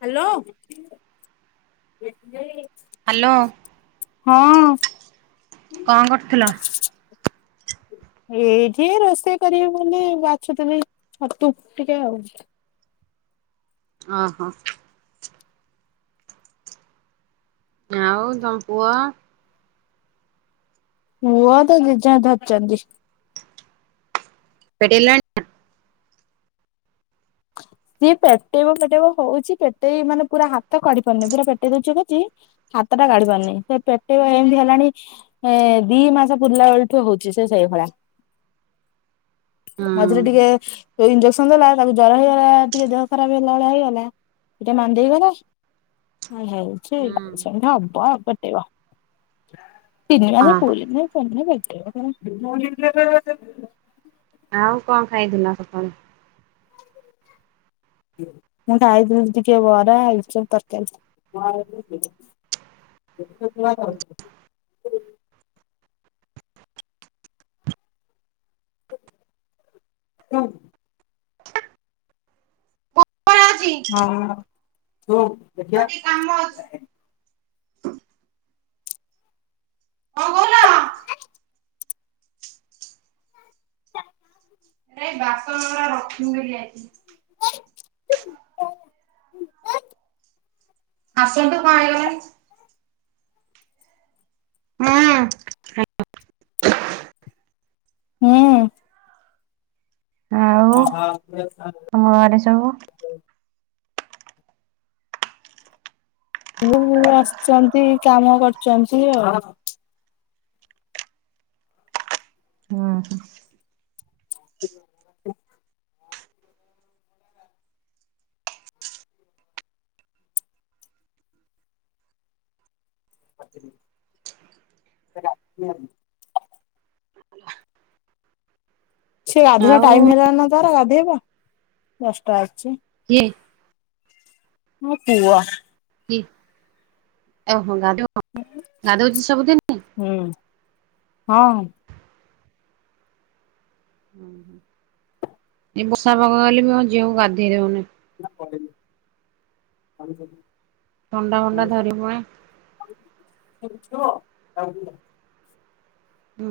Hello. Hello, କଁ କରୁଥୁଲ? ଏଇଠି ରୋଷେଇ କରିବି ବୋଲି ବାଛୁଥୁଲି ଛତୁ ଟିକେ ଆଉ। ଅ ହ। ଆଉ ତମ ପୁଅ? ପୁଅ ତା ଜେଜେମା ଧରିଚନ୍ତି। ପେଟେଇଲାଣି ଆଁ? ସିଏ ପେଟେଇବ ପେଟେଇବ ହୋଉଚି ପେଟେଇ ମାନେ ପୁରା ହାତ କାଢ଼ି ପାରୁନେଇ ପୁରା ପେଟେଇ ଦୋଉଚି କରଚି ହାତଟା କାଢ଼ି ପାରୁନେଇ ସେ ପେଟେଇ ଏମତି ହେଲାଣି ଏ ଦି ମାସ ପୁରିଲା ଅଳଠୁ ହୋଉଚି ସେ ସେଇଭଳିଆ। ହୁଁ ମଝିରେ ଟିକେ ଏ ଇଞ୍ଜକ୍ସନ ଦେଲା ତାକୁ ଜର ହେଇଗଲା ଟିକେ ଦେହ ଖରାପ ହେଲା ଭଳିଆ ହେଇଗଲା ଏଟା ମାନ୍ଦେଇ ଗଲା। ଆଁ ଧାଉଁଚି ହୁଁ ସେମିତି ହବ ଆପ ଟେଇବ। ତିନି ମାସେ ପୁରିନେଇ ପୁରନେ ପେ ଟେଇବ ତାର [unintelligible] ଆଉ କଁ ଖାଇଥିଲା ସଖାଳୁ? ମୁଁ ଖାଇଥିଲି ଟିକେ ବରା ଆଳୁଚପ ତରକାରୀ। କେତେ କିଣା ଖାଉଚୁ। ହୁଁ। କାମ ଅଛି ହଁ। ତବୋଉ ଦେଖିଆ। କଣ କଁ କହୁ ରେ ବାସନ ଉରା ରଖିଦେଇକି ଯାଇଚି। ଆସନ୍ତୁ କଣ ହେଇଗଲା କି? ହୁଁ। ହୁଁ। ଆଉ ତମ ଘରେ ସବୁ? ଉ ଆସଚନ୍ତି କାମ କରୁଚନ୍ତି ଆଉ। ଉଁ ହୁଁ। [inaudible] [inaudible] ସିଏ ଗାଧେୟା ଆଉ ଟାଇମ ହେଲାଣି ନାଁ ପହର ଗାଧେଇବ ଦଶଟା ଆଜିଚି। କିଏ? ମୋ ପୁଅ। କିଏ ଓଃ। ହଁ ଗାଧେଇଅ ଗାଧୋଉଚି ସବୁଦିନି? ହୁଁ ହଁ। ଅଁ ହଁ ଏଇ ବର୍ଷା ପାଗ ହେଲେ ବି ମୋ ଝିଅକୁ ଗାଧେଇ ଦୋଉନି। [unintelligible] ଥଣ୍ଡା ମଣ୍ଡା ଧରିବ ଏଁ ଯିବ [unintelligible]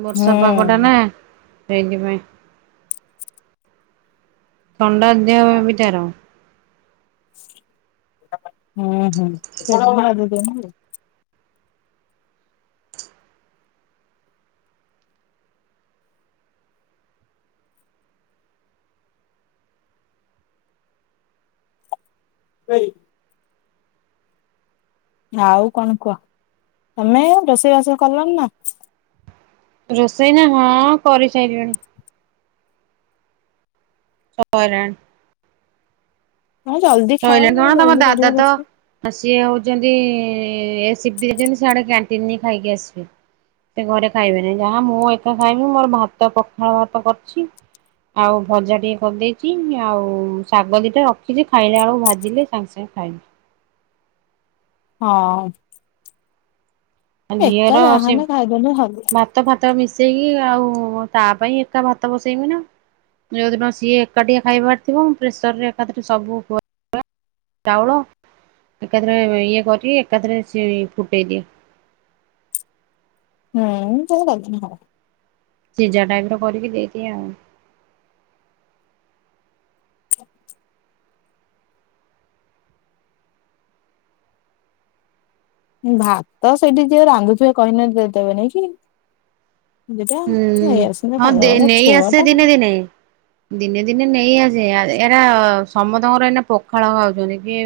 ବର୍ଷା ପାଗ ଟା ନା ସେଇଥିପାଇଁ ଥଣ୍ଡା ଦେହବି ତାର ହୁଁ ହୁଁ ସେ ବାଇ ଆଉ କଣ କୁହ ତମେ ରୋଷେଇବାସ କଲଣି ନା। ରୋଷେଇ ନା ହଁ କରି ସାରିଲଣି। ସରଣ ହଁ ଜଲ୍ଦି ଖାଅ କହିଲ ଆଉ କଣ ତମ ଜଲ୍ଦି କରିବ ଦାଦା ତ ରୋଷେଇ ସିଏ ହଉଛି ଦେଇ ସେଆଡେ କ୍ୟାଣ୍ଟିନ ଖାଇକି ଆସିବେ ସେ ଘରେ ଖାଇବେନି ଯାହା ମୁଁ ଏକା ଖାଇବି ମୋର ଭାତ ପଖାଳ ଭାତ କରିଛି ଆଉ ଭଜା ଟିକେ କରିଦେଇଛି ଆଉ ଶାଗ ଦିଟା ରଖିଛି। ଖାଇଲେ ବେଳକୁ ଭାଜିଲେ ସାଙ୍ଗେ ସାଙ୍ଗେ ଖାଇଲେ। ହଁ। ଏକା ଜିର ଅ ସେ ଯାହାହେଲେ ଖାଇଦେଲେ ହବ। ଭାତ ଫାତ ମିଶ ବସେଇକି ଆଉ ତା ପାଇଁ ଏକା ଭାତ ବସେଇମି ନା ଯୋଉଦିନ ସିଏ ଏକା ଟିକି ଖାଇବାର ଥିବ ମୁ ପ୍ରେସର ରେ ଏକାରେ ସବୁୁ ଚାଉଳ ଏକଥରେ ଏକ ହରି ଏକାଥରେ ସେ ପୁଟେଇଦିଏ। ହୁଁ କେ ସିଜା ଟାଇପ ର କରିକି ଦେଇଦି ଆଉ। [inaudible] ଭାତ ସେଠି ଯିଏ ରାନ୍ଧୁଥିବେ କହିନେ ଦେଇଦେବେ ନାଇ କି। ଦିଟା ହୁଁ ନେଇ ଆସିଲେ ହଁ ଖାଇଦବ ନେଇ ଛୁଆ ଆସେ ଟା ଦିନେ ଦିନ ଦିନେ ଦିନେ ନେଇ ଆସ ଏରା ସମସ୍ତଙ୍କର ଏଇନା ପଖାଳ ଖାଉଛନ୍ତି କି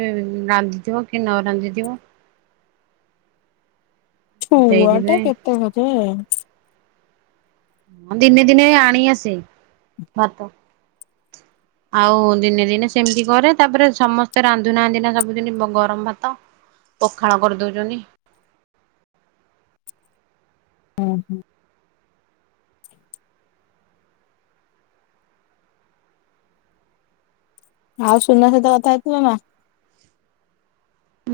ରାନ୍ଧିଥିବ କି ନ ରାନ୍ଧିଥିବ। ଛୁଆ ଟା ସେଇଥିପାଇଁ କେତେ ଖଜ ହ ଦିନେ ଦିନ ଆଣ ଆସେ ଭାତ। ଆଉ ଦିନେ ଦିନେ ସେମିତି କରେ ତାପରେ ସମସ୍ତେ ରାନ୍ଧୁନା ଆନ୍ଧିନା ସବୁଦିନ ଗରମ ଭାତ ପଖାଳ କରିଦଉଛନ୍ତି। ହୁଁ ହୁଁ। [inaudible] ଆଉ ସୁନା ସହିତ କଥା ହେଥିଲା ନା।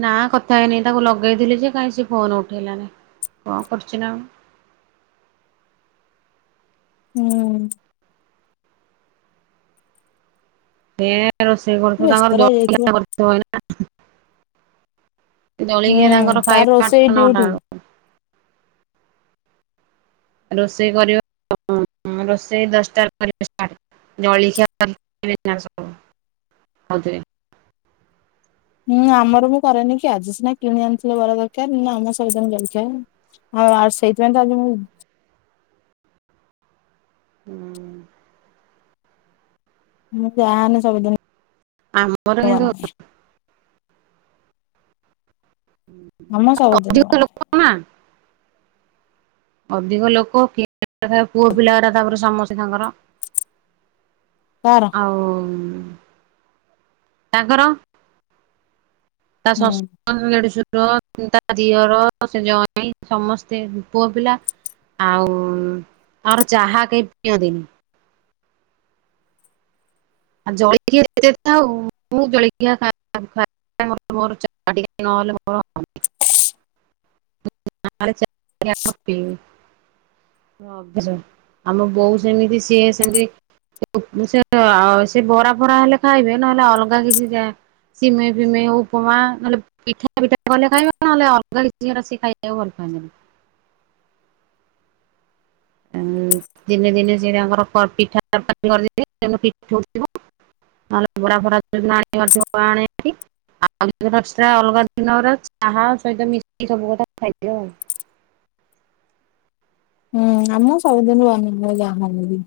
ନା କଥା ହେଇନି ତାକୁ ଲଗେଇଥିଲି ଯେ କାଇହିଁ ସେ ଫୋନ ଉଠେଇଲାନି କଣ କରୁଛି ନା। ହୁଁ। [inaudible] ର ସେ ବ୍ୟସ୍ତ କରଛମର ଜ ରହିଯାଇଥିବ। କରଛନା। [inaudible] ହୁଁ ଜଳଖିଆ ତାଙ୍କର ତାର ଖାଇବେ ରୋଷେଇ ଆଠଟା ଡ୍ୟୁଟି। ନଟା ବେଳକୁ। ରୋଷେଇ କର ରୋଷେଇ ଦଶଟ ଜଳଖିଆଉଥ ହୁଁ ଆମର ମୁଁ କରେନି କି ଆଜି ସିନା କିଣି ଆଣିଥିଲେ ବଲ ଦରକାର ଆମ ସହି ଆ ସେଇଥିପାଇଁ ତ ଆଜି ମୁଁ ହୁଁ। ମୁଁ ଯାାନେ ସବୁଦିନ ଆମର କିନ୍ତୁ ବନାଏ ଆମ ସବୁଦିନ ବନାଏ ଲୋକ ଅଧିକ ଲୋକ କି ଖ ପୁଅ ପିଲା ତାପରେ ସମସ୍ତେ ତାଙ୍କର। କାର ଆଉ ତାଙ୍କର ତା ଶ ହୁଁ ନ୍ ତା ଝିଅର ସେ ଜଣ ସମସ୍ତେ ପୁଅ ପିଲା ଆଉ ଆମର ଚାହା କେହି ପିଅନ୍ତିନି। ଜଳି ଖିଆ ଯେତେ ଥାଉ ମୁଁ ଜଳିଖିଆ ଖାଇ ବି ମାନେ ମୋର ଚାହା ଟିକେ ନ ହେଲେ ହବନି ଅଭ୍ୟାସ, ଆମ ବୋଉ ସେମିତି ସିଏ ସେମିତି। ସେ ବରା ଫରା ହେଲେ ଖାଇବେ ନହେଲେ ଅଲଗା କିଛି ସିମେ ଫିମେ ଉପମା ନହେଲେ ପିଠା ପିଠା କଲେ ଖାଇବେ ନହେଲେ ଅଲଗା କିଛି କଲେ ସେ ଖାଇବାକୁ ଭଲ ପାଆନ୍ତିନୀ। ଦିନେ ଦିନେ ସେ ତାଙ୍କର ପିଠା ତର କରିଦ ନହେଲେ ଫ ଆଉ ଅଲଗା ଦିନ ଚାହା ସହିତ ମିଶ ସବୁ କଥା ଖାଇଦ ଆଉ । ହୁଁ ଆମ ସବୁଦିନ ବନେ ଯାହା ହେଲେ ବି ।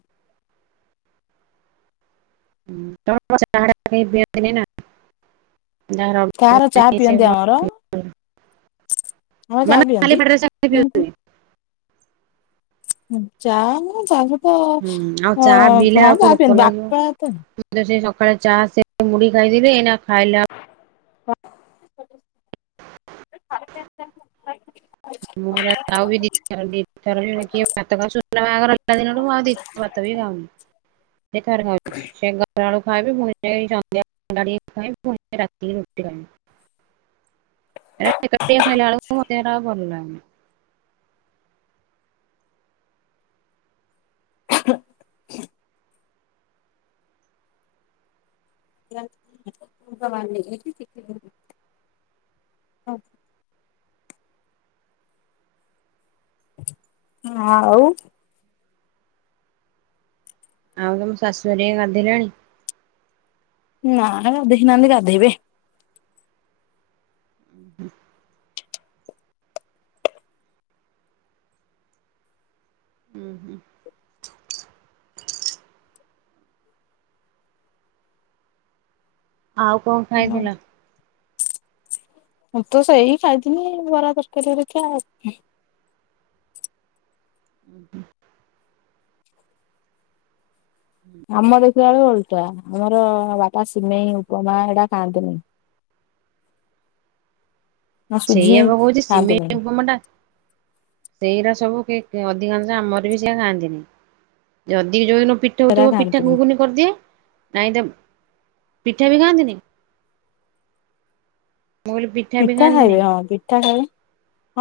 କାହାର ଚା [unintelligible] ପିଅନ୍ତି ଆମର ଆମର ଚା ପିଅନ୍ତି। [inaudible] ଯାହା ହେଲେ ବି ଚାହା ହୁଁ ଆଉ ଚାହା ପିଲେ ଆଉ କୋଉ ଭୋକ ପିଅନ୍ତି ବାପା ତ ଲାଗିବ ସେ? ସକାଳେ ଚା ସେ ମୁଡ଼ି ଖାଇଦେବି, ଏଇନା ଖାଇଲା। [unintelligible] [unintelligible] [unintelligible] [unintelligible] ହୁଁ [inaudible] [unintelligible] [inaudible] ହ ଆଉ, ଆଉ ତମ ଶାଶୁ ହେରୀକା ଗାଧେଇଲେଣୀ? ନା ଗାଧେଇ ନାହାନ୍ତି ଗାଧେଇବେ। [unintelligible] ହୁଁ ହୁଁ ଆଉ କଣ ଖାଇଥିଲ? ହ ତ ସେଇ ଖାଇଥିଲି ବରା ତରକାରୀ ହେରିକା। ହଁ ଆମ ଦେଖିଲା ବେଳକୁ ଓଲ ଆମର ବାପା ସିମେଇ ଉପମା ଏଟା ଖାଆନ୍ତିନି। ନା ସୁଜି ସେଇଆବା କହୁଛି ଖାଆନ୍ତିନି ସିମେଇ ଉପମା ଟା ସେଇରା ସବୁ। ଅଧିକାଂଶ ଆମର ବି ସେଏ ଖାଆନ୍ତିନି ଯଦି ଯୋଉଦିନ। ପିଠା ସେରା ହଉଥିବ ପିଠା ଖାଆନ୍ତିନି ଘୁଗୁନି କରିଦିଏ ନାଇଁ। ପିଠା ବି ଖାଆନ୍ତିିନି। ପିଠା ଖାଇବେ ହଁ ପିଠା ଖାଇବେ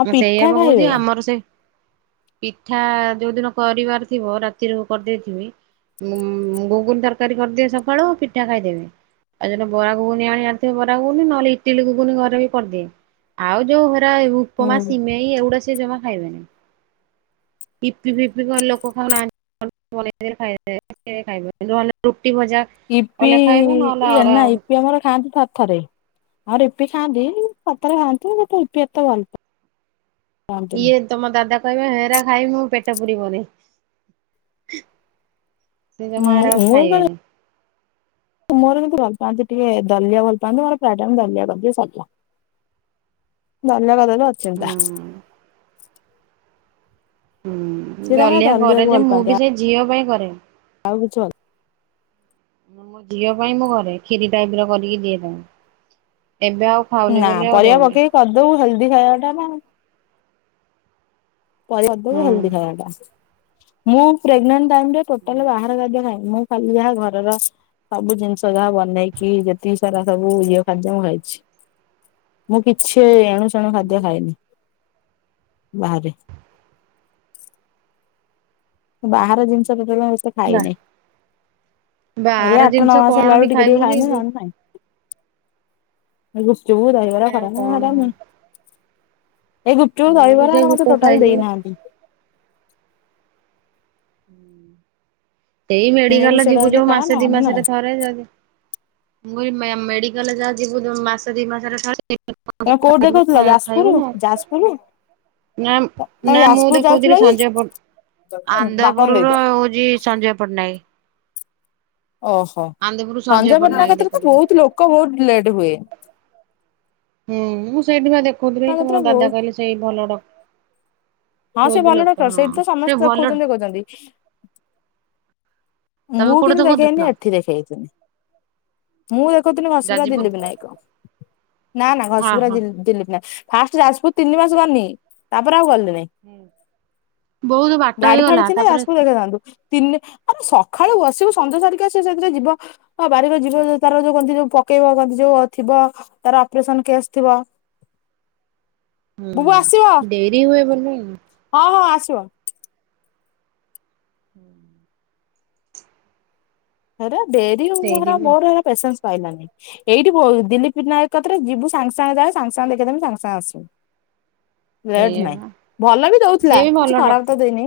ହଁ ମୁଁ ସେଇଆ ପିଠା ବା କହୁଛି ଖାଇବେ। ଆମର ସେ ପିଠା ଯୋଉ ଦିନ କରିବାର ଥିବ ରାତିରୁ କରିଦେଇଥିବି ଘୁଗୁନ ତରକାରୀ କରିଦେବୀ ସକାଳୁ ପିଠା ଖାଇଦେବେ, ଆଉ ଯୋଉ ଦିନ ବରା ଘୁଗୁନି ଆଣି ବାର୍ ଥିବ ବରା ଘୁଗୁନି ନହେଲେ ଇ ଟିଲି କୁ ପୁଣି ଘରେ ବି କରିଦିଏ ଆଉ ଯୋଉ। ଉପମା ହୁଁ। ସିମଇ ଏଗୁଡ଼ା ସବୁ। ସେ ଜମା ଖାଇବେନି, ୟିପି ଫିପି କଣ ଲୋକ ଖାଉ ନାହାନ୍ତି, [unintelligible] ଇପି ଇଏ ନା ଅଲଗା ଇପି ଆମର ଖାଆନ୍ତି ଥରେ ଥରେ। ଆଉ ୟୀପି ଖାଆନ୍ତି ସତରେ ଖାଆନ୍ତି ହେଲେ ୟୀପି ଏତେ ଭଲ ପାନ୍ତିନି। ଇଏ ତମ ଦାଦା। କହିବା ହେରା ଖାଇବିନି ମୋ ପେଟ ପୁରିବନି। ସେ ଜମା ମୁଁ ଏରା ମୁଁ କିନ୍ତୁ ଖାଇବେନି। ମୋର କିନ୍ତୁ ଭଲ ପାଆନ୍ତି ଟିକେ ଦଲିଆ ଭଲ ପାଆନ୍ତି ମୋର ପ୍ରାୟ ଟାଇମ ଟିକେ ଦଲଆ କରିଦିଏ ସରିଲା ଦଲିଆ କରିଦେଲେ। ମୁଁ ହୁଁ ଅଚିନ୍ତା। ହୁଁ ସିଏ ତାଙ୍କର ଦଲିଆ କରେ ଦଲିଆକୁ ଯେ ଭଲ ମୁଁ ପାଆନ୍ତି ବି ସେଇ ଝିଅ ପାଇଁ କରେ। [unintelligible] ଆଉ କିଛି। ମୋ ଝିଅ ପାଇଁ ମୁଁ କରେ କ୍ଷୀରି ଟାଇପର କରିକି ଦିଏ ତାକୁ। ଏବେ ଆଉ ଖାଉନି ନା ବୋଲି ଆଉ ପରିବା ଦଉନି। ପକେଇକି କରିଦଉ ହେଇଯାଏ। [unintelligible] ଖାଇବା କଥା ନା ଆଉ। [unintelligible] ଭଲ ହୁଁ ଦେଖାଯାଆନ୍ତା ମୁଁ ପ୍ରେଗନାଣ୍ଟ। ଟାଇମରେ ଟୋଟାଲ ବାହାର ଖାଦ୍ୟ ଖାଇନି ମୁଁ ଖାଲି ଯା ଘରର ସବୁ ଜିନିଷ ଯାହା ବନେଇକି ଯେତିକି ସାରା ସବୁ ଇଏ ଖାଦ୍ୟ ମୁଁ ଖାଇଛି ମୁଁ କିଛି ଏଣୁ ସେଣୁ ଖାଦ୍ୟ ଖାଏନି। ବାହାରେ। ବାହାର ଜିନିଷ ପତ୍ର ମୁ ଏତେ ଖାଇ ବା ନାଇଁ ଏଇ ବାହାର ଆଠ ଜିନିଷ ନଅ ମାସ କଣ ହେଲା ବି ବେଳୁ ଟିକେ ଖାଇବୁ ଟିକେ କି ଖାଇନି ନ ହେଲେ ନାଇଁ। ଯୋଉ ଗୁପଚୁପ୍ ଦହିବରା ବାହାରେ ଆଉ କଣ ସେଗୁଡା ଖାଉ ନାଇଁ। ଏଇ ଗୁପଚୁପ୍ ମୁଁ ବି ଦହିବରା ସେଇ ମୋତେ କୋଉ ଟୋଟାଲ ଖାଇଛି ଦେଇନାହାନ୍ତି। [inaudible] ସେଇ ନେବୁ ମେଡିକାଲେ ସେଇଟା ଯିବୁ ଯଦି ଯଉ ଖା ମାସେ ଦି ନହେଲେ ନାଇଁ ମାସରେ ଥରେ ଯଦି ମୁଁ ଏଇ ମୁ ମେଡିକାଲ ଯାହା ଯିବୁ ମାସ ଦି ମାସରେ ଥରେ। ତମେ କୋଉଠି ଦେଖାଉଥିଲ ଖାଇବୁ ଯାଜପୁର ନା ଯାଜପୁରୁୁ। ନା ନା ମୁଁ ଦେଖଉଥିଲି ସଞ୍ଜୟ ପଟ୍ଟନାୟକ ବାପାଙ୍କୁ ଆନନ୍ଦପୁରର ଦେଇଦିଅ ହଉଛି ସଞ୍ଜୟ ପଟ୍ଟନାୟକ। [inaudible] ଓହୋ ସଞ୍ଜୟ ପଟ୍ଟନାୟକ କତିରେ ତ ବହୁତ ଲୋକ ବହୁତ ଲେଟ ହୁଏ। ହୁଁ ମୁଁ ସେଇଠି ପା ଦେଖଉ କହୁଥିଲି ତୁମ ପଟ୍ଟନାୟକରେ ଦାଦା ବହୁତ କହିଲେ ସେ ଭଲ ଡକ୍ଟର। ହଁ ସେ ଭଲ ଡକ୍ଟର ହଁ ସେଇଠି ତ ସେ ସମସ୍ତେ ଭଲ ଦେଖାଉଛନ୍ତି କହୁଛନ୍ତି। ତମେ ମୁଁ କୋଉଠୁ କିନ୍ତୁ ଦେଖେଇନି ଦେଖଉଥିଲ ଏଠି ଦେଖେଇ ଥିଲି ମୁଁ ଦେଖଉଥିଲି ଘଷିପୁରା ଯାଜପୁର ଦିଲ୍ଲୀପ ନାୟକ। ନା ନା ଘସିପୁରା ଓହୋ। ଦିଲ୍ଲୀପ ନାୟକ, ଫାଷ୍ଟ ଯାଜପୁର ତିନି ମାସ ଗନି ତାପରେ ଆଉ ଗଲି ନି। ବହୁତ ବାଟ ଗାଡି ଫାଡି ହେଇଗଲା ଥିଲେ ତାପରେ ଯାଜପୁର ଦେଖାଇ ଥାଆନ୍ତୁ। ତିନ ଆ ସ ସଖାଳୁ ବସିବୁ ସଞ୍ଜ ସାରିକି ଆସିବୁ ସେଇଥିରେ ଯିବ ବାରିରେ ଯିବ ତାର ଯୋଉ ଙ୍କନ୍ତି ଯୋଉ ପକେଇବ ଯୋଉ ଥିବ ତାର ଅପରେସନ କେସ୍ ଥିବ। ବୁବୁ ଆସିବ ହୁଁ ଡେରି ହୁଏ ବୋଲି ହଁ ହଁ ଆସିବ। ହୁଁ। ହରେ ଡେରି ମୋ ସେଇଥିପାଇଁ ମୋର ହେରା ପେସେନ୍ସ ପାଇଲାନି ଏଇଠି ବ ଦିଲ୍ଲୀପ୍ ନାୟକ କଥାରେ ଯିବୁ ସାଙ୍ଗେ ସାଙ୍ଗେ ଯା ସାଙ୍ଗେ ସାଙ୍ଗେ ଦେଖିଦେମୁ ସାଙ୍ଗ ସାଙ୍ଗେ ଆସିବୁ। ଲେଟ ସେଇଆ ନାଇଁ ବା ଭଲ ବି ଦଉଥିଲା ସିଏ ବି କିଛି ଭଲ ଖରାପ ଡକ୍ଟର ତ ଦେଇନି।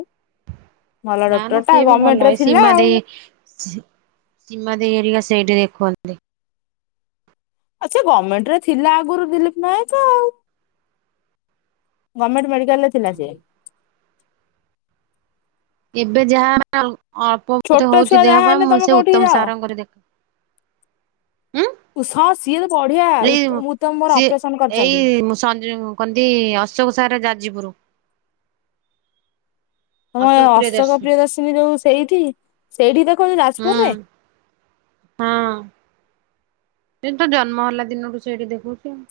ଭଲ ନା ଡକ୍ଟର ନା ଟା ସେ ବି ଗମେଣ୍ଟ ଭଲ ରେ ଏ ଥିଲା ସିମା ଆଉ ଦେଇ ସିମା ଦେଇ ଏରିଆ ସେଇଟେ ଦେଖୁନ୍ତି। ଆଚ୍ଛା ଗମେଣ୍ଟ ଥିଲା ଆଗୁରୁ ଦିଲ୍ଲୀପ୍ ନାୟକ ଆଉ। ଗମେଣ୍ଟ ମେଡି ଗଲେ ଥିଲା ସିଏ। ଏବେ ଯାହା ଅଳ୍ପ ବହୁତ ଛୋଟ ହଉଛି ଛୁଆ ଦେହ ଯାହା ପା ହେଲେ ମୁଁ ତମେ ସେ କୋଉଠିକି ଉତ୍ତମ ଯାଅ। ସାରଙ୍କର ଦେଖ ଉଁ ଉଷ ସିଏ ତ ବଢିଆ ଉ ଏଇ ଉତ୍ତମ ମୋର ଅପରେସନ କରିଛନ୍ତି। ଯଉ କନ୍ତି ଅଶୋକ ସାରେ ଯାଜିପୁରୁ। ତମର ଅଶୋକ ପ୍ରିୟ ଦର୍ଶିନୀ ଯୋଉ ସେଇଠି ସେଇଠି ଦେଖଉଛ ହୁଁ ଯାଜପୁରରେ। ହଁ ସେ ତ ଜନ୍ମ ହେଲା ଦିନଠୁ ସେଇଠି ଦେଖଉଛି ଆଉ।